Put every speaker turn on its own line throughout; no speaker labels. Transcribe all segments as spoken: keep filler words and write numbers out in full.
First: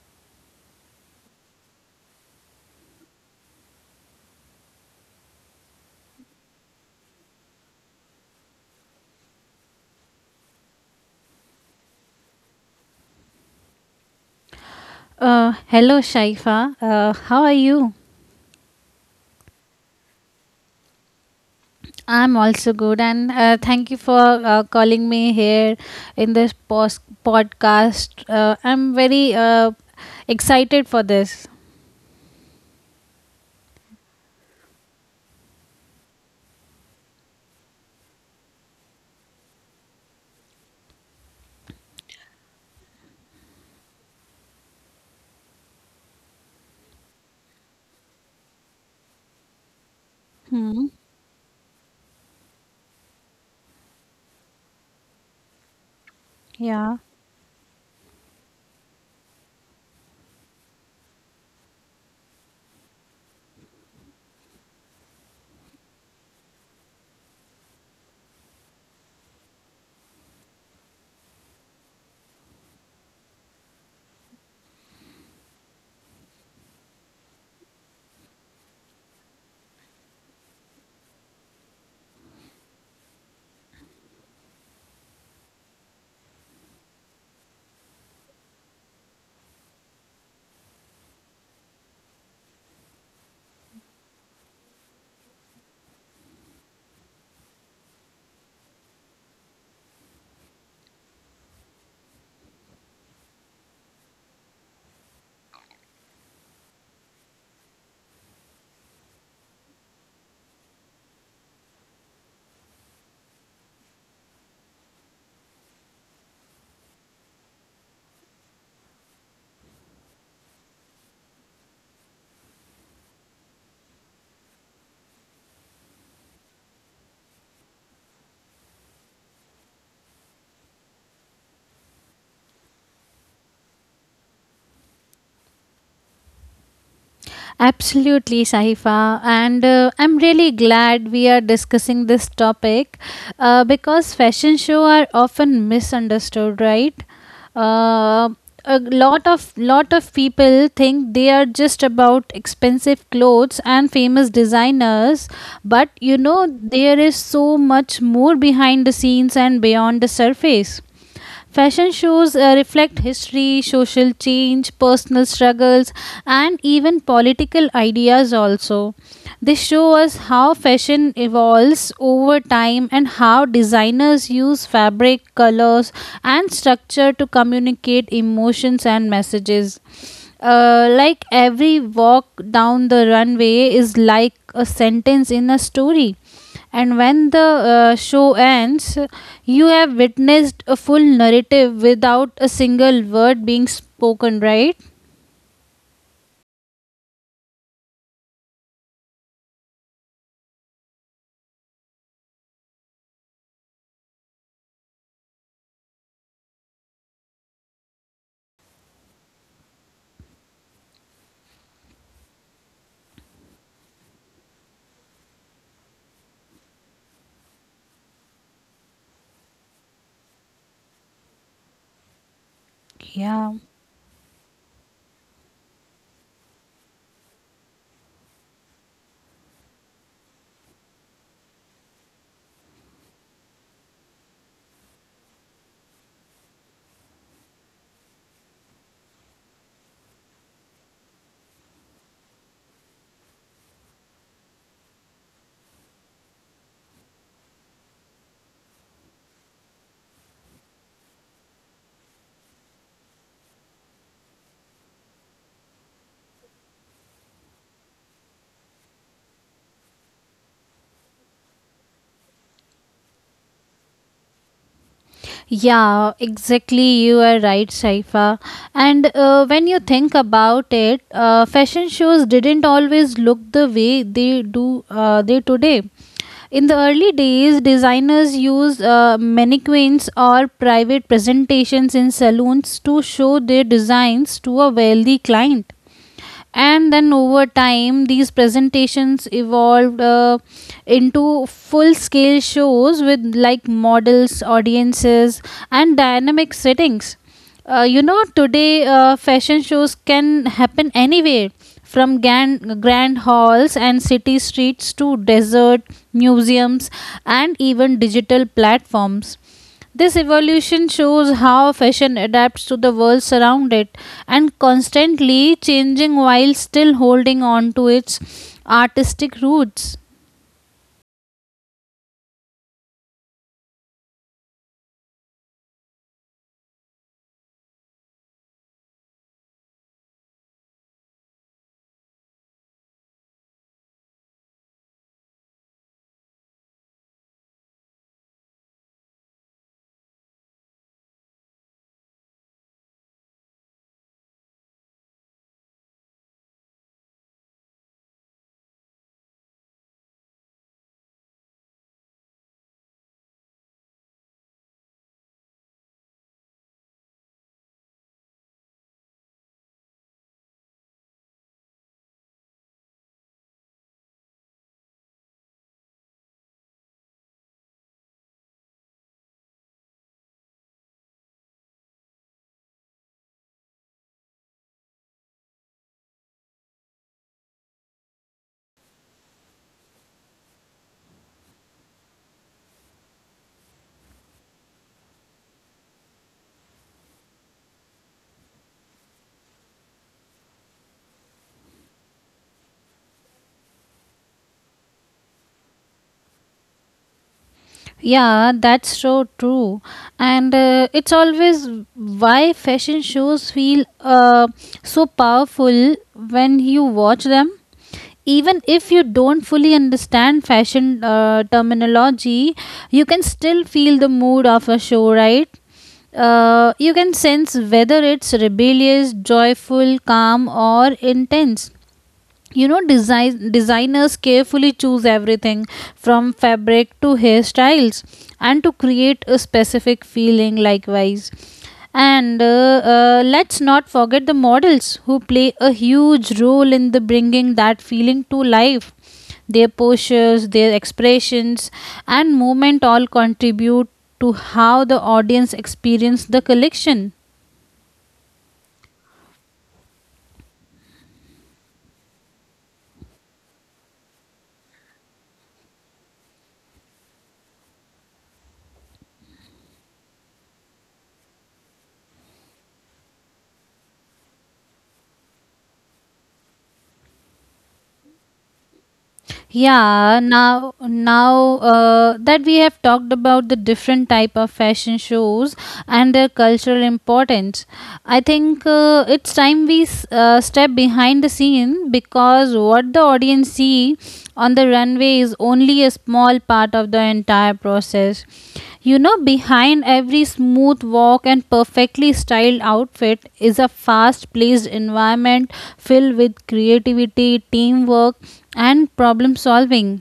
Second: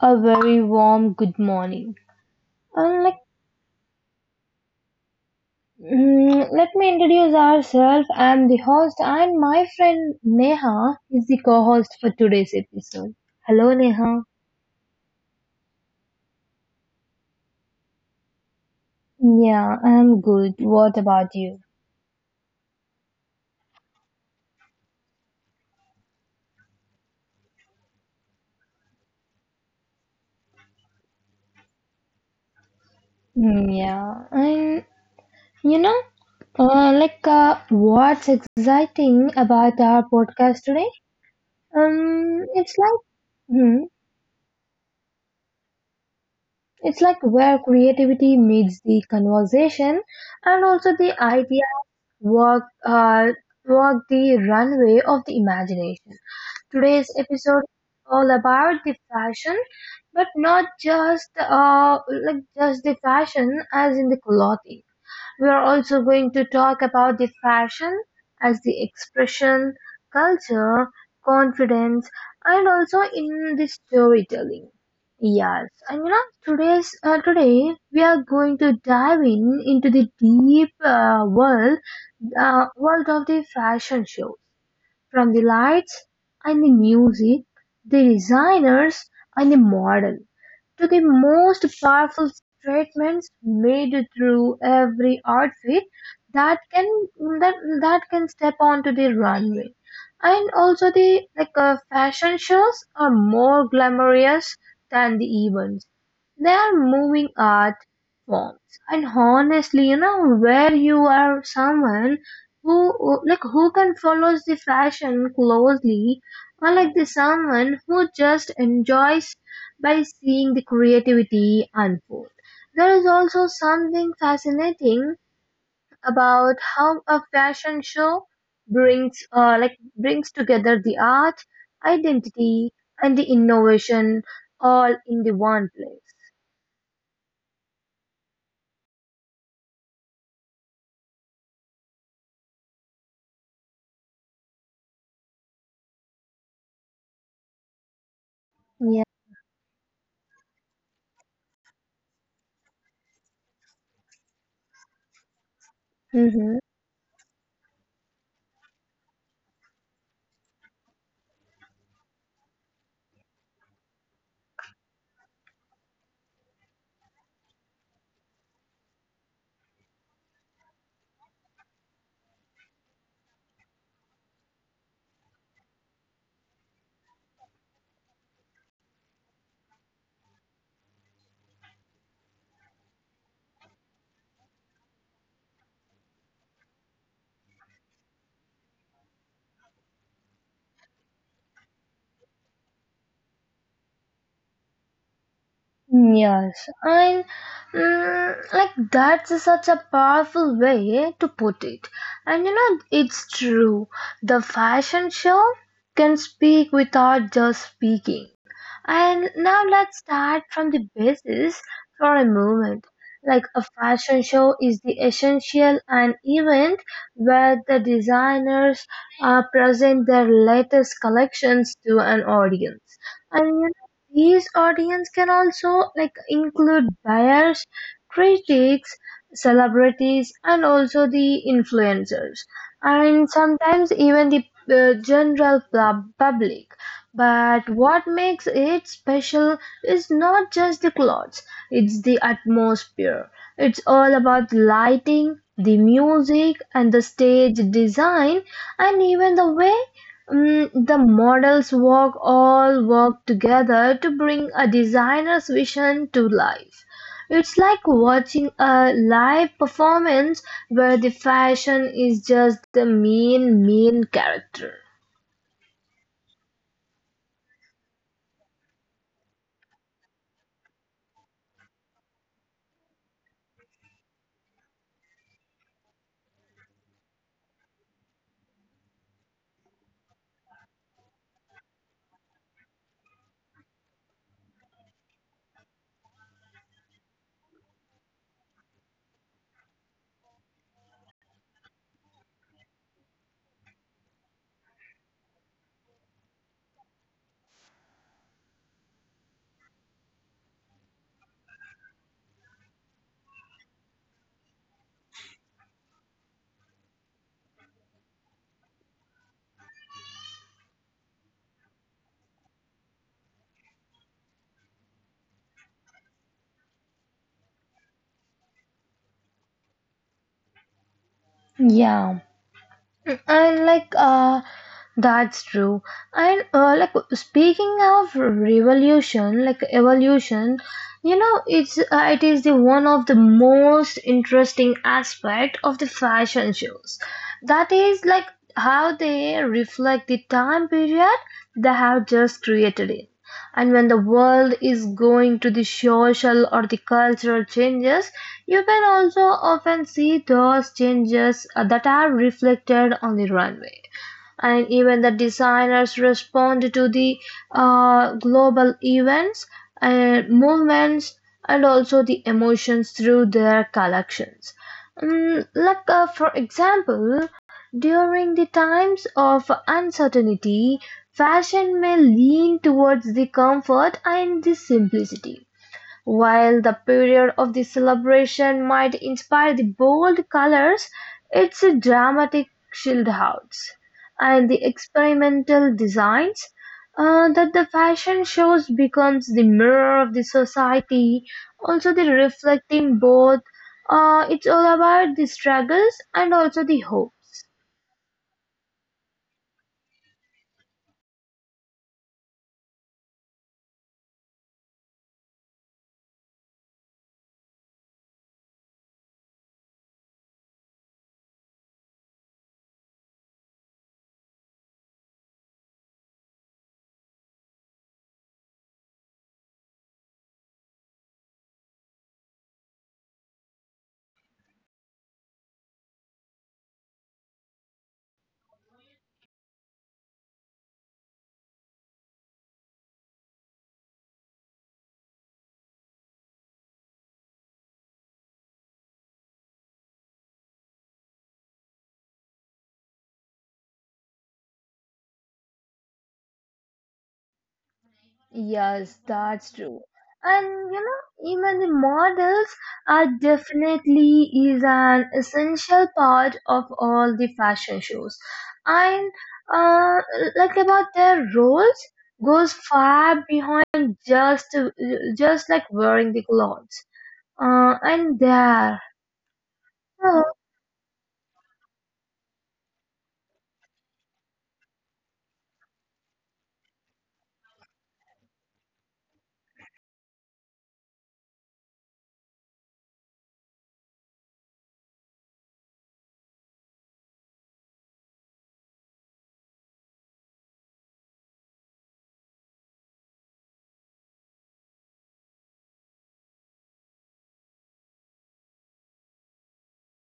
a very warm good morning. And like, mm, Let me introduce ourselves. I'm the host, and my friend Neha is the co-host for today's episode. Hello, Neha.
Uh, hello, Shaifa. Uh, how are you?
Yeah, I'm good. What about you?
I'm also good, and uh, thank you for uh, calling me here in this pos- podcast. Uh, I'm very uh, excited for this.
Mm, Yeah, and you know, uh, like, uh, what's exciting about our podcast today? Um, it's like, hmm. it's like where creativity meets the conversation and
Hmm.
also the idea walk, uh, walk the runway of the imagination.
Yeah.
Today's episode is all about the fashion, but not just uh, like just the fashion as in the clothing. We are also going to talk about the fashion as the expression, culture, confidence, and also in the storytelling. Yes, and you know today's uh, today we are going to dive in into the deep uh, world uh, world of the fashion show. From the lights and the music, the designers and the model, to the most powerful statements made through every outfit that can that that can step onto the runway. And also the like uh, fashion shows are more glamorous than the events, they are moving art forms. And honestly, you know, where you are someone who who- like who can follows the fashion closely, or like the someone who just enjoys by seeing the creativity unfold, there is also something fascinating about how a fashion show brings uh, like brings together the art, identity, and the innovation all in the one place.
Absolutely, Sahifa. And uh, I'm really glad we are discussing this topic, uh, because fashion shows are often misunderstood, right? Uh, a
Yeah.
lot of lot of people think they are just about expensive clothes and famous designers, but you know there is so much more behind the scenes and beyond the surface. Fashion shows uh, reflect history, social change, personal struggles, and even political ideas also. They show us how fashion evolves over time and how designers use fabric, colors, and structure to communicate emotions and messages. Uh, like every walk down the runway is like a sentence in a story. And when the uh, show ends, you have witnessed a full narrative without a single word being spoken, right?
Yes, and mm, like that's such a powerful way to put it. And you know, it's true. The fashion show can speak without just speaking. And now let's start from the basis for a moment. Like, a fashion show is the essential an event where the designers uh, present their latest collections to an audience.
Yeah.
These audience can also like include buyers, critics, celebrities, and also the influencers, and sometimes even the uh, general pub- public. But what makes it special is not just the clothes; it's the atmosphere. It's all about lighting, the music, and the stage design, and even the way Mm, the models work all work together to bring a designer's vision to life. It's like watching a live performance where the fashion is just the main main character.
Yeah, exactly. You are right, Shaifa. And uh, when you think about it, uh, fashion shows didn't always look the way they do uh, they today. In the early days, designers used uh, mannequins or private presentations in saloons to show their designs to a wealthy client, and then over time these presentations evolved, uh, into full scale shows with like models, audiences, and dynamic settings. Uh, you know, today uh, fashion shows can happen anywhere from grand, grand halls and city streets to desert museums and even digital platforms. This evolution shows how fashion adapts to the world around it and constantly changing while still holding on to its artistic roots.
Yeah. and like uh that's true. And uh, like speaking of revolution like evolution, you know it's uh, it is the one of the most interesting aspect of the fashion shows, that is like how they reflect the time period they have just created it. And when the world is going to the social or the cultural changes, you can also often see those changes uh, that are reflected on the runway. And even the designers respond to the uh, global events and movements and also the emotions through their collections. Mm, like, uh, for example, during the times of uncertainty, fashion may lean towards the comfort and the simplicity, while the period of the celebration might inspire the bold colors, its dramatic shieldouts and the experimental designs. Uh, that the fashion shows becomes the mirror of the society, also the reflecting both. Uh, it's all about the struggles and also the hopes.
Yeah, that's so true. And uh, it's always why fashion shows feel uh, so powerful when you watch them. Even if you don't fully understand fashion uh, terminology, you can still feel the mood of a show, right? Uh, you can sense whether it's rebellious, joyful, calm, or intense. You know, design designers carefully choose everything from fabric to hairstyles and to create a specific feeling likewise. And uh, uh, let's not forget the models who play a huge role in the bringing that feeling to life. Their postures, their expressions, and movement all contribute to how the audience experience the collection.
Yes, that's true. And you know, even the models are definitely is an essential part of all the fashion shows. And uh, like about their roles goes far behind just just like wearing the clothes. Uh, and there.
Yeah now now uh, that we have talked about the different type of fashion shows and their cultural importance, I think uh, it's time we s- uh, step behind the scene, because what the audience see on the runway is only a small part of the entire process. You know, behind every smooth walk and perfectly styled outfit is a fast paced environment filled with creativity, teamwork, and problem solving.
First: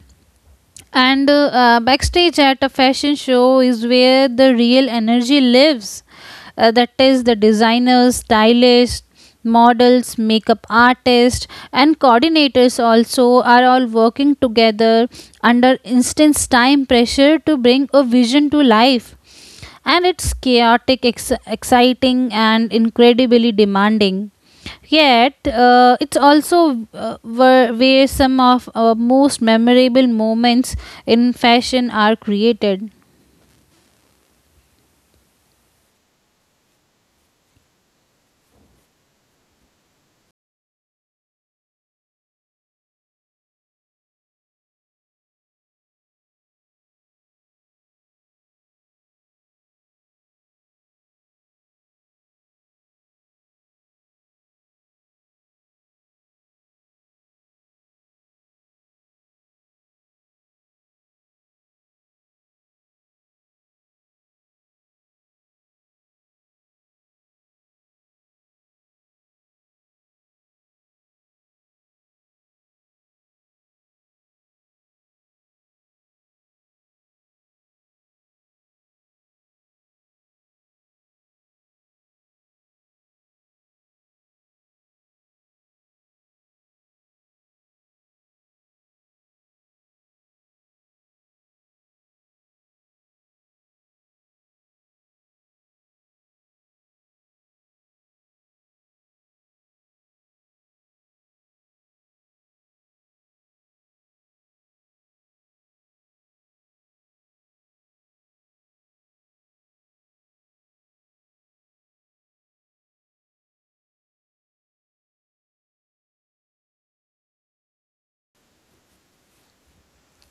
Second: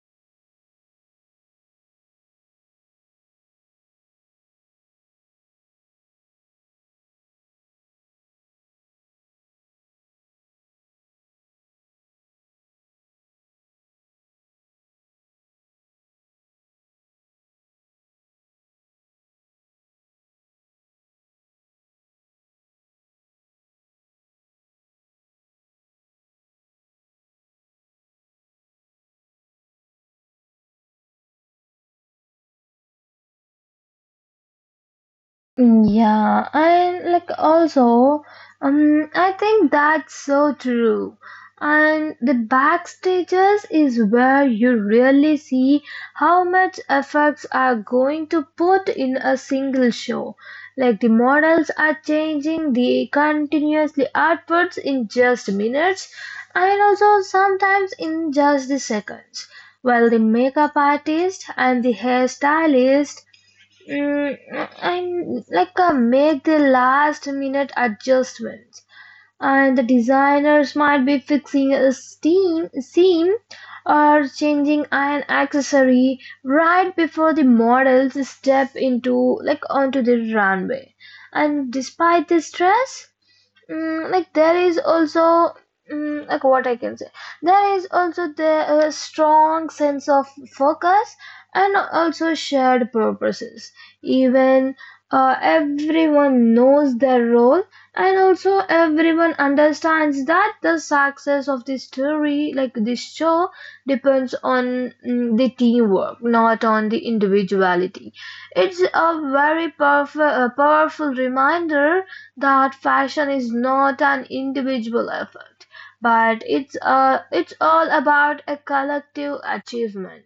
And uh, uh, backstage at a fashion show is where the real energy lives. Uh, that is the designers, stylists, models, makeup artists, and coordinators also are all working together under intense time pressure to bring a vision to life, and it's chaotic, ex- exciting, and incredibly demanding. Yet, uh, it's also uh, where, where some of our most memorable moments in fashion are created.
Mm, Yeah, and like also, um, I think that's so true. And the backstages is where you really see how much efforts are going to put in a single show. Like the models are changing, the continuously outputs in just minutes, and also sometimes in just the seconds. While the makeup artist and the hairstylist Mm, I'm like uh, make the last minute adjustments, and the designers might be fixing a steam seam or changing an accessory right before the models step into like onto the runway. And despite the stress, Mm, like there is also mm, like what I can say, there is also the uh, strong sense of focus and also shared purposes. Even uh, everyone knows their role, and also everyone understands that the success of this story like this show depends on mm, the teamwork, not on the individuality. It's a very powerful, uh, powerful reminder that fashion is not an individual effort, but it's a, it's all about a collective achievement.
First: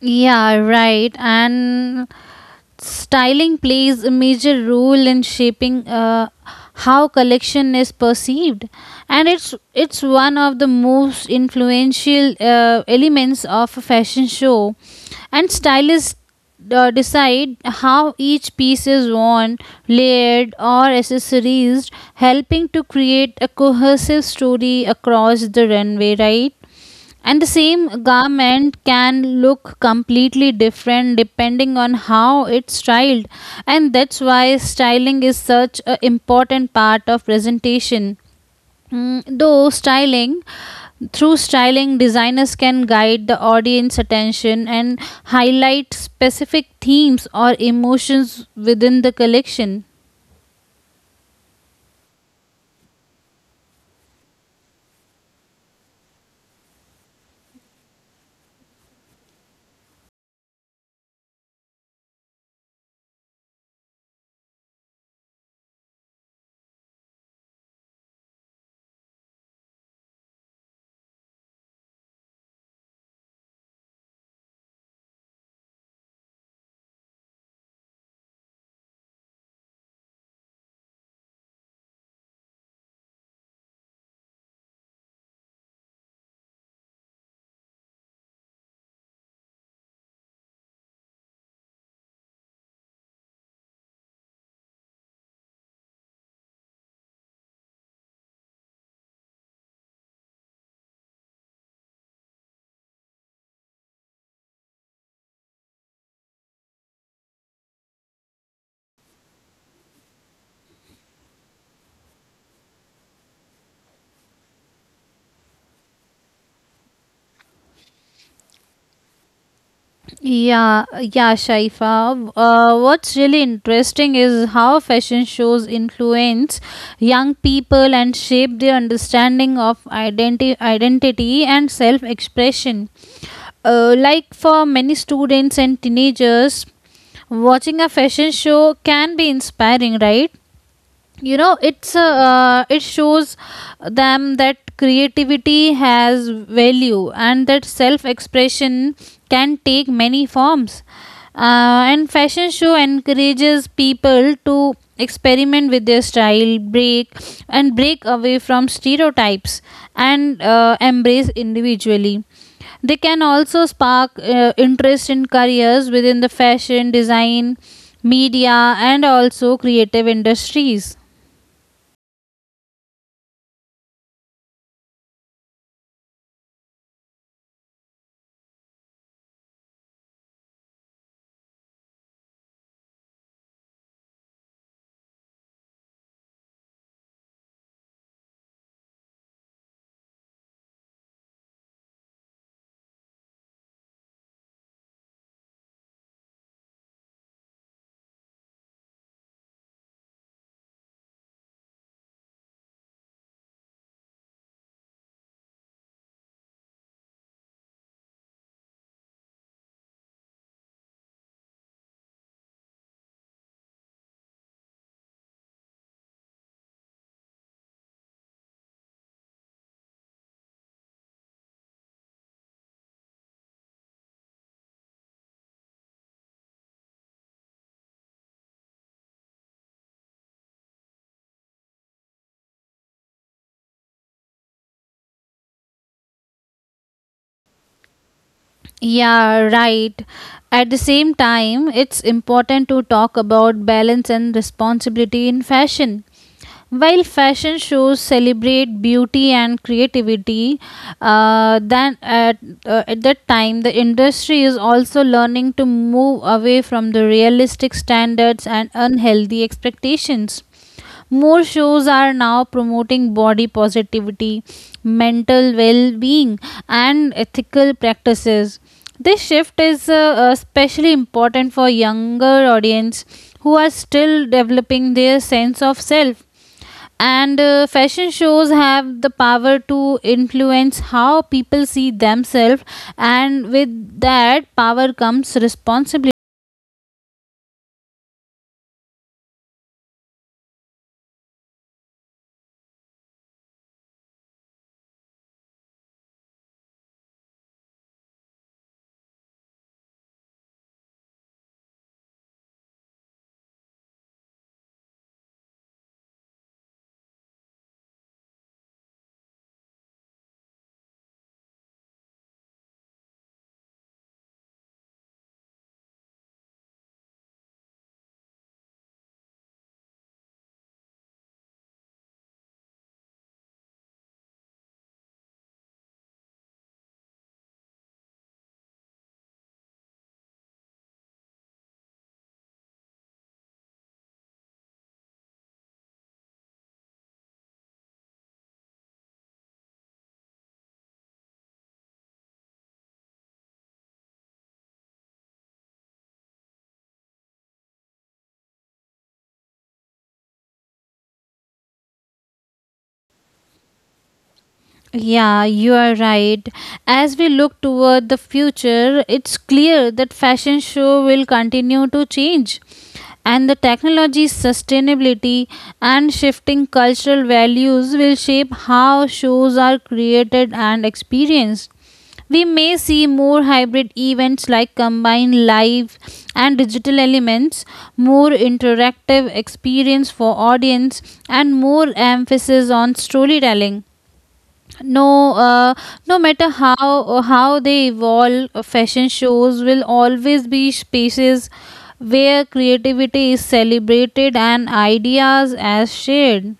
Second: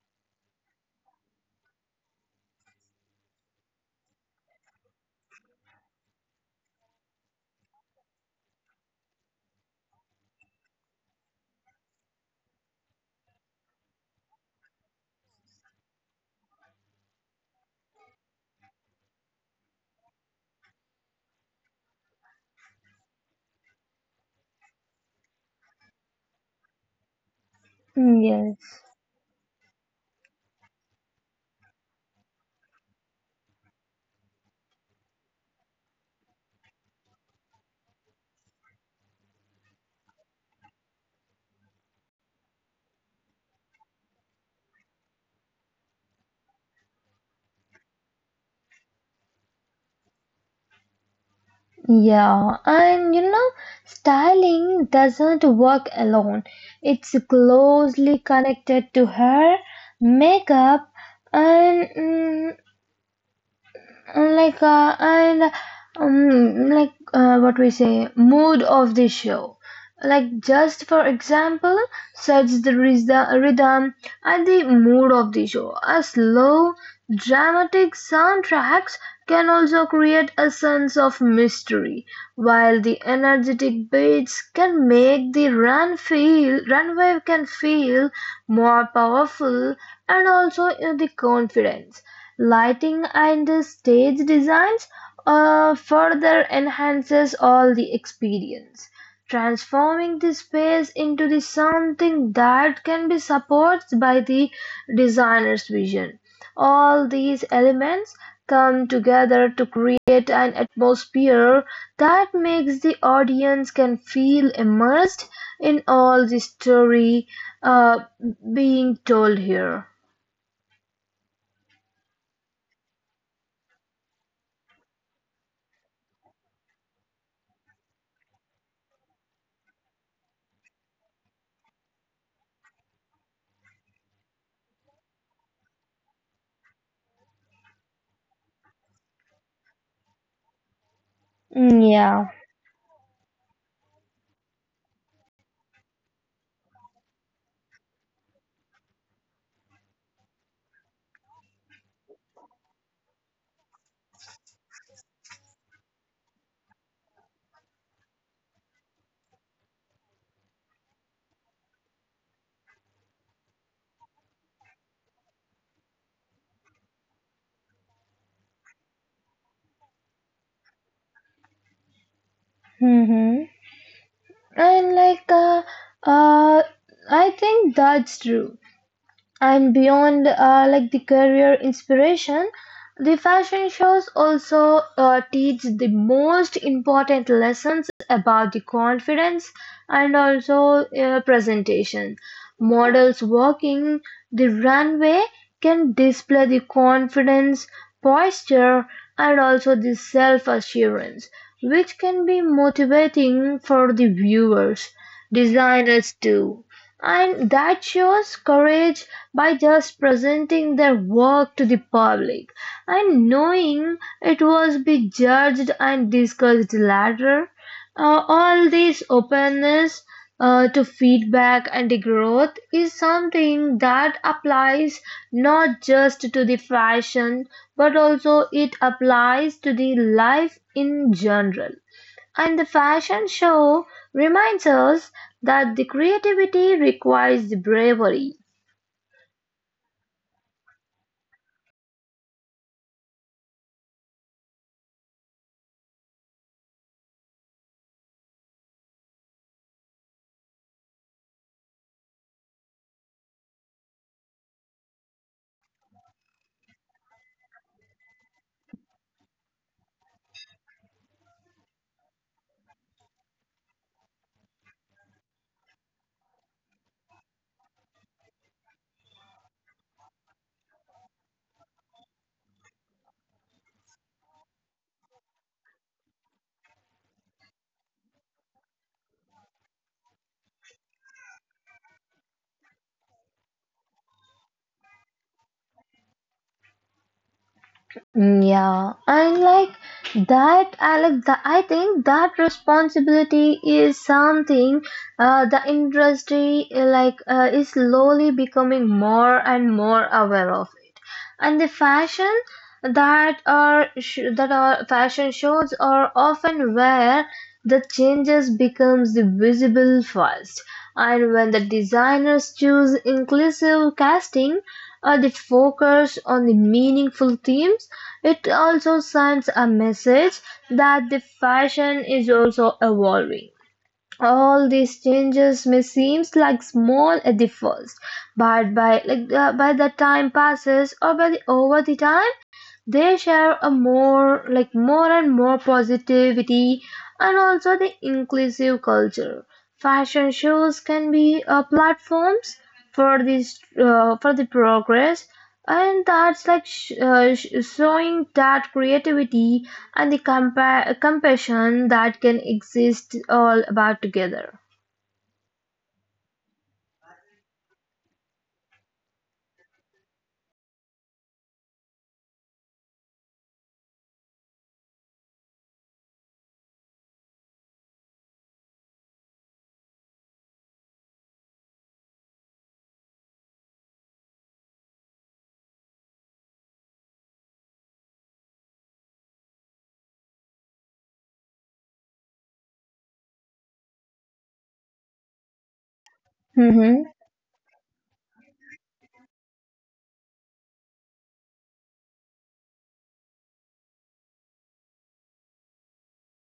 Yeah, right. And styling plays a major role in shaping uh, how collection is perceived, and it's it's one of the most influential uh, elements of a fashion show. And stylists uh, decide how each piece is worn, layered, or accessorized, helping to create a cohesive story across the runway, right? And the same garment
Yes.
can look completely different depending on how it's styled. And that's why styling is such an important part of presentation. Mm, though styling, through styling, designers can guide the audience attention and highlight specific themes or emotions within the collection.
Yeah. And you know, styling doesn't work alone. It's closely connected to hair, makeup, and mm, Uh, like uh, and um, like uh, what we say mood of the show. Like, just for example, sets the rhythm rhythm and the mood of the show. A slow dramatic soundtracks can also create a sense of mystery, while the energetic beats can make the run feel runway can feel more powerful and also uh, the confidence. Lighting and stage designs uh, further enhances all the experience, transforming the space into the something that can be supported by the designer's vision. All these elements come together to create an atmosphere that makes the audience can feel immersed in all the story uh, being told here.
Yeah, yeah, Shaifa. Uh, what's really interesting is how fashion shows influence young people and shape their understanding of identi- identity and self expression. Uh, like for many students and teenagers, watching a fashion show can be inspiring, right? You know,
Mm,
it's a,
Yeah.
uh, it shows them that creativity has value, and that self expression can take many forms. Uh, and fashion show encourages people to experiment with their style break and break away from stereotypes, and uh, embrace individually. They can also spark uh, interest in careers within the fashion design, media, and also creative industries.
hmm And like, uh, uh, I think that's true. And beyond uh, like the career inspiration, the fashion shows also uh, teach the most important lessons about the confidence and also uh, presentation. Models walking the runway can display the confidence, posture, and also the self-assurance, which can be motivating for the viewers. Designers too. And that shows courage by just presenting their work to the public and knowing it was be judged and discussed later. Uh, all this openness uh, to feedback and growth is something that applies not just to the fashion, but also it applies to the life in general. And the fashion show reminds us that the creativity requires the bravery.
Yeah, right. At the same time, it's important to talk about balance and responsibility in fashion. While fashion shows celebrate beauty and creativity, uh, then at, uh, at that time the industry is also learning to move away from the realistic standards and unhealthy expectations. More shows are now promoting body positivity, mental well being, and ethical practices. This shift is uh, uh, especially important for younger audience who are still developing their sense of self. And uh, fashion shows have the power to influence how people see themselves, and with that power comes responsibility.
Mm, Yeah, and like that, Alex, the, I think that responsibility is something uh, the industry uh, like uh, is slowly becoming more and more aware of. And the fashion that are sh- that are fashion shows are often where the changes becomes visible first. And when the designers choose inclusive casting or the focus on the meaningful themes, it also sends a message that the fashion is also evolving. All these changes may seem like small at the first, but by like uh, by the time passes or by the over the time they share a more like more and more positivity and also the inclusive culture. Fashion shows can be uh, platforms for this uh, for the progress, and that's like sh- uh, sh- showing that creativity and the compa- compassion that can exist all about together.
Yeah, you are right. As we look toward the future, it's clear that fashion show will continue to change. And the technology, sustainability, and shifting cultural values will shape how shows are created and experienced. We may see more hybrid events like combined live and digital elements, more interactive experience for audience, and more emphasis on storytelling. No uh, no matter
Mhm.
how how they evolve, uh, fashion shows will always be spaces where creativity is celebrated and ideas as shared.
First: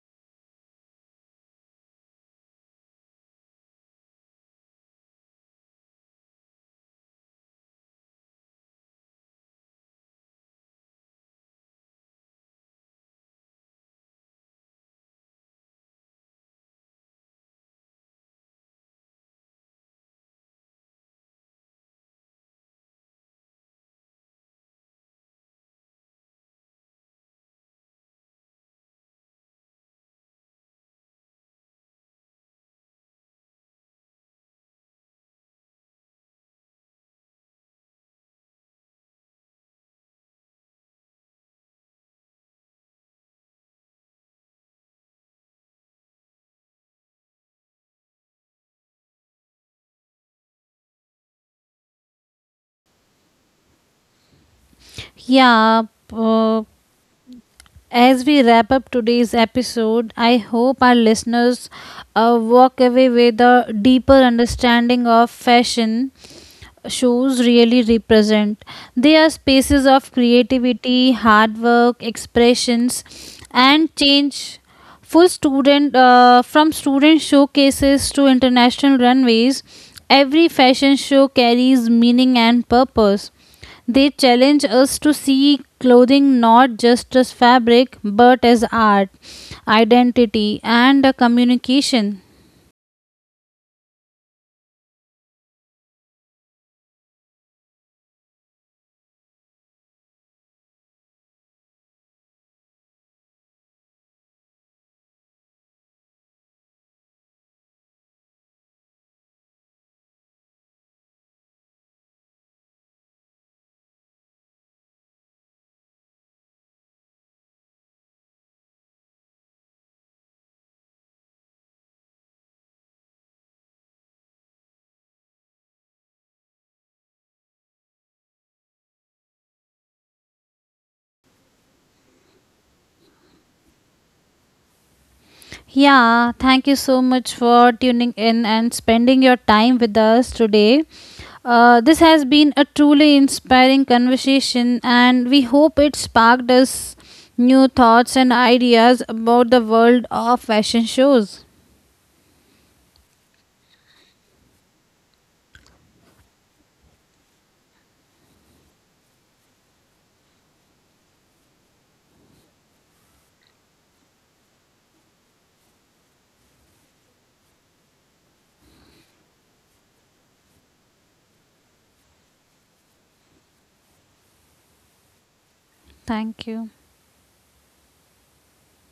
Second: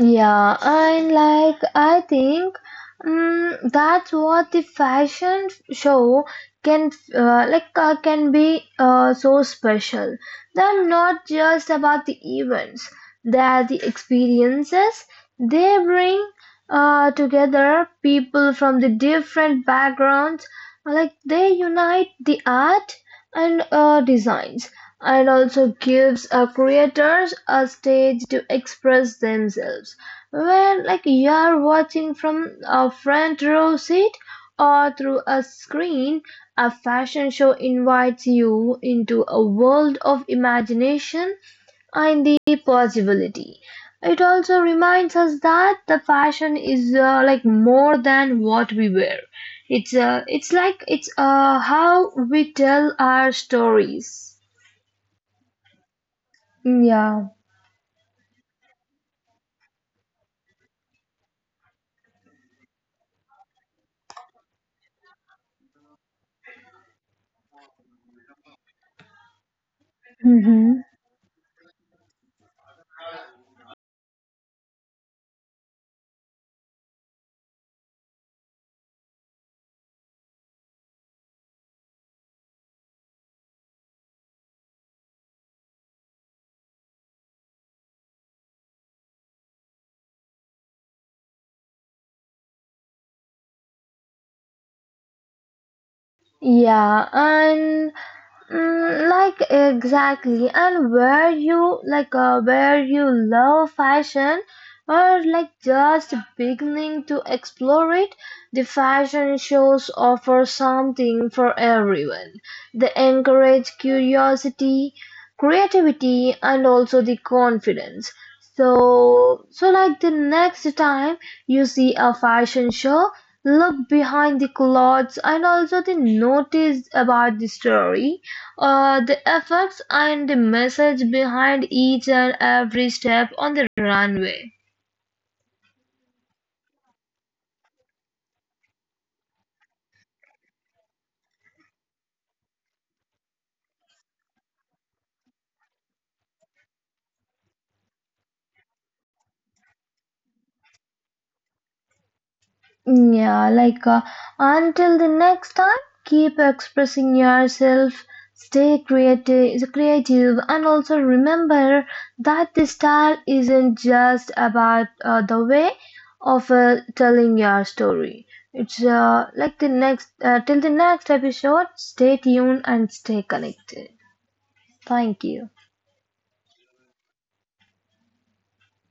Yeah, and like I think um, that's what the fashion show can uh, like uh, can be uh, so special. They're not just about the events; they're the experiences they bring uh, together people from the different backgrounds. Like they unite the art and uh, designs. It also gives uh, creators a stage to express themselves. When, like, you're watching from a front row seat or through a screen, a fashion show invites you into a world of imagination and the possibility. It also reminds us that the fashion is uh, like more than what we wear. It's uh, it's like it's uh, how we tell our stories.
Yeah. uh,
Mm, Yeah.
As we wrap up today's episode, I hope our listeners uh, walk away with a deeper understanding of fashion shows really represent. They are spaces of
hmm
creativity, hard work, expressions, and change. Full student, uh, from student showcases to international runways, every fashion show carries meaning and purpose. They challenge us to see clothing not just as fabric but as art, identity, and a communication.
Yeah. And Mm, like exactly, and where you like uh, where you love fashion or like just beginning to explore it, the fashion shows offer something for everyone. They encourage curiosity, creativity, and also the confidence. So, so like the next time you see a fashion show, look behind the clothes and also the notice about the story, uh, the effects and the message behind each and every step on the runway.
Yeah, thank you so much for tuning in and spending your time with us today. Uh, this has been a truly inspiring conversation, and we hope it sparked us new thoughts and ideas about the world of fashion shows.
Yeah, like uh, until the next time, keep expressing yourself, stay creative, creative, and also remember that the style isn't just about uh, the way of uh, telling your story. It's uh, like the next uh, till the next episode. Stay tuned and stay connected. Thank you.
Thank you.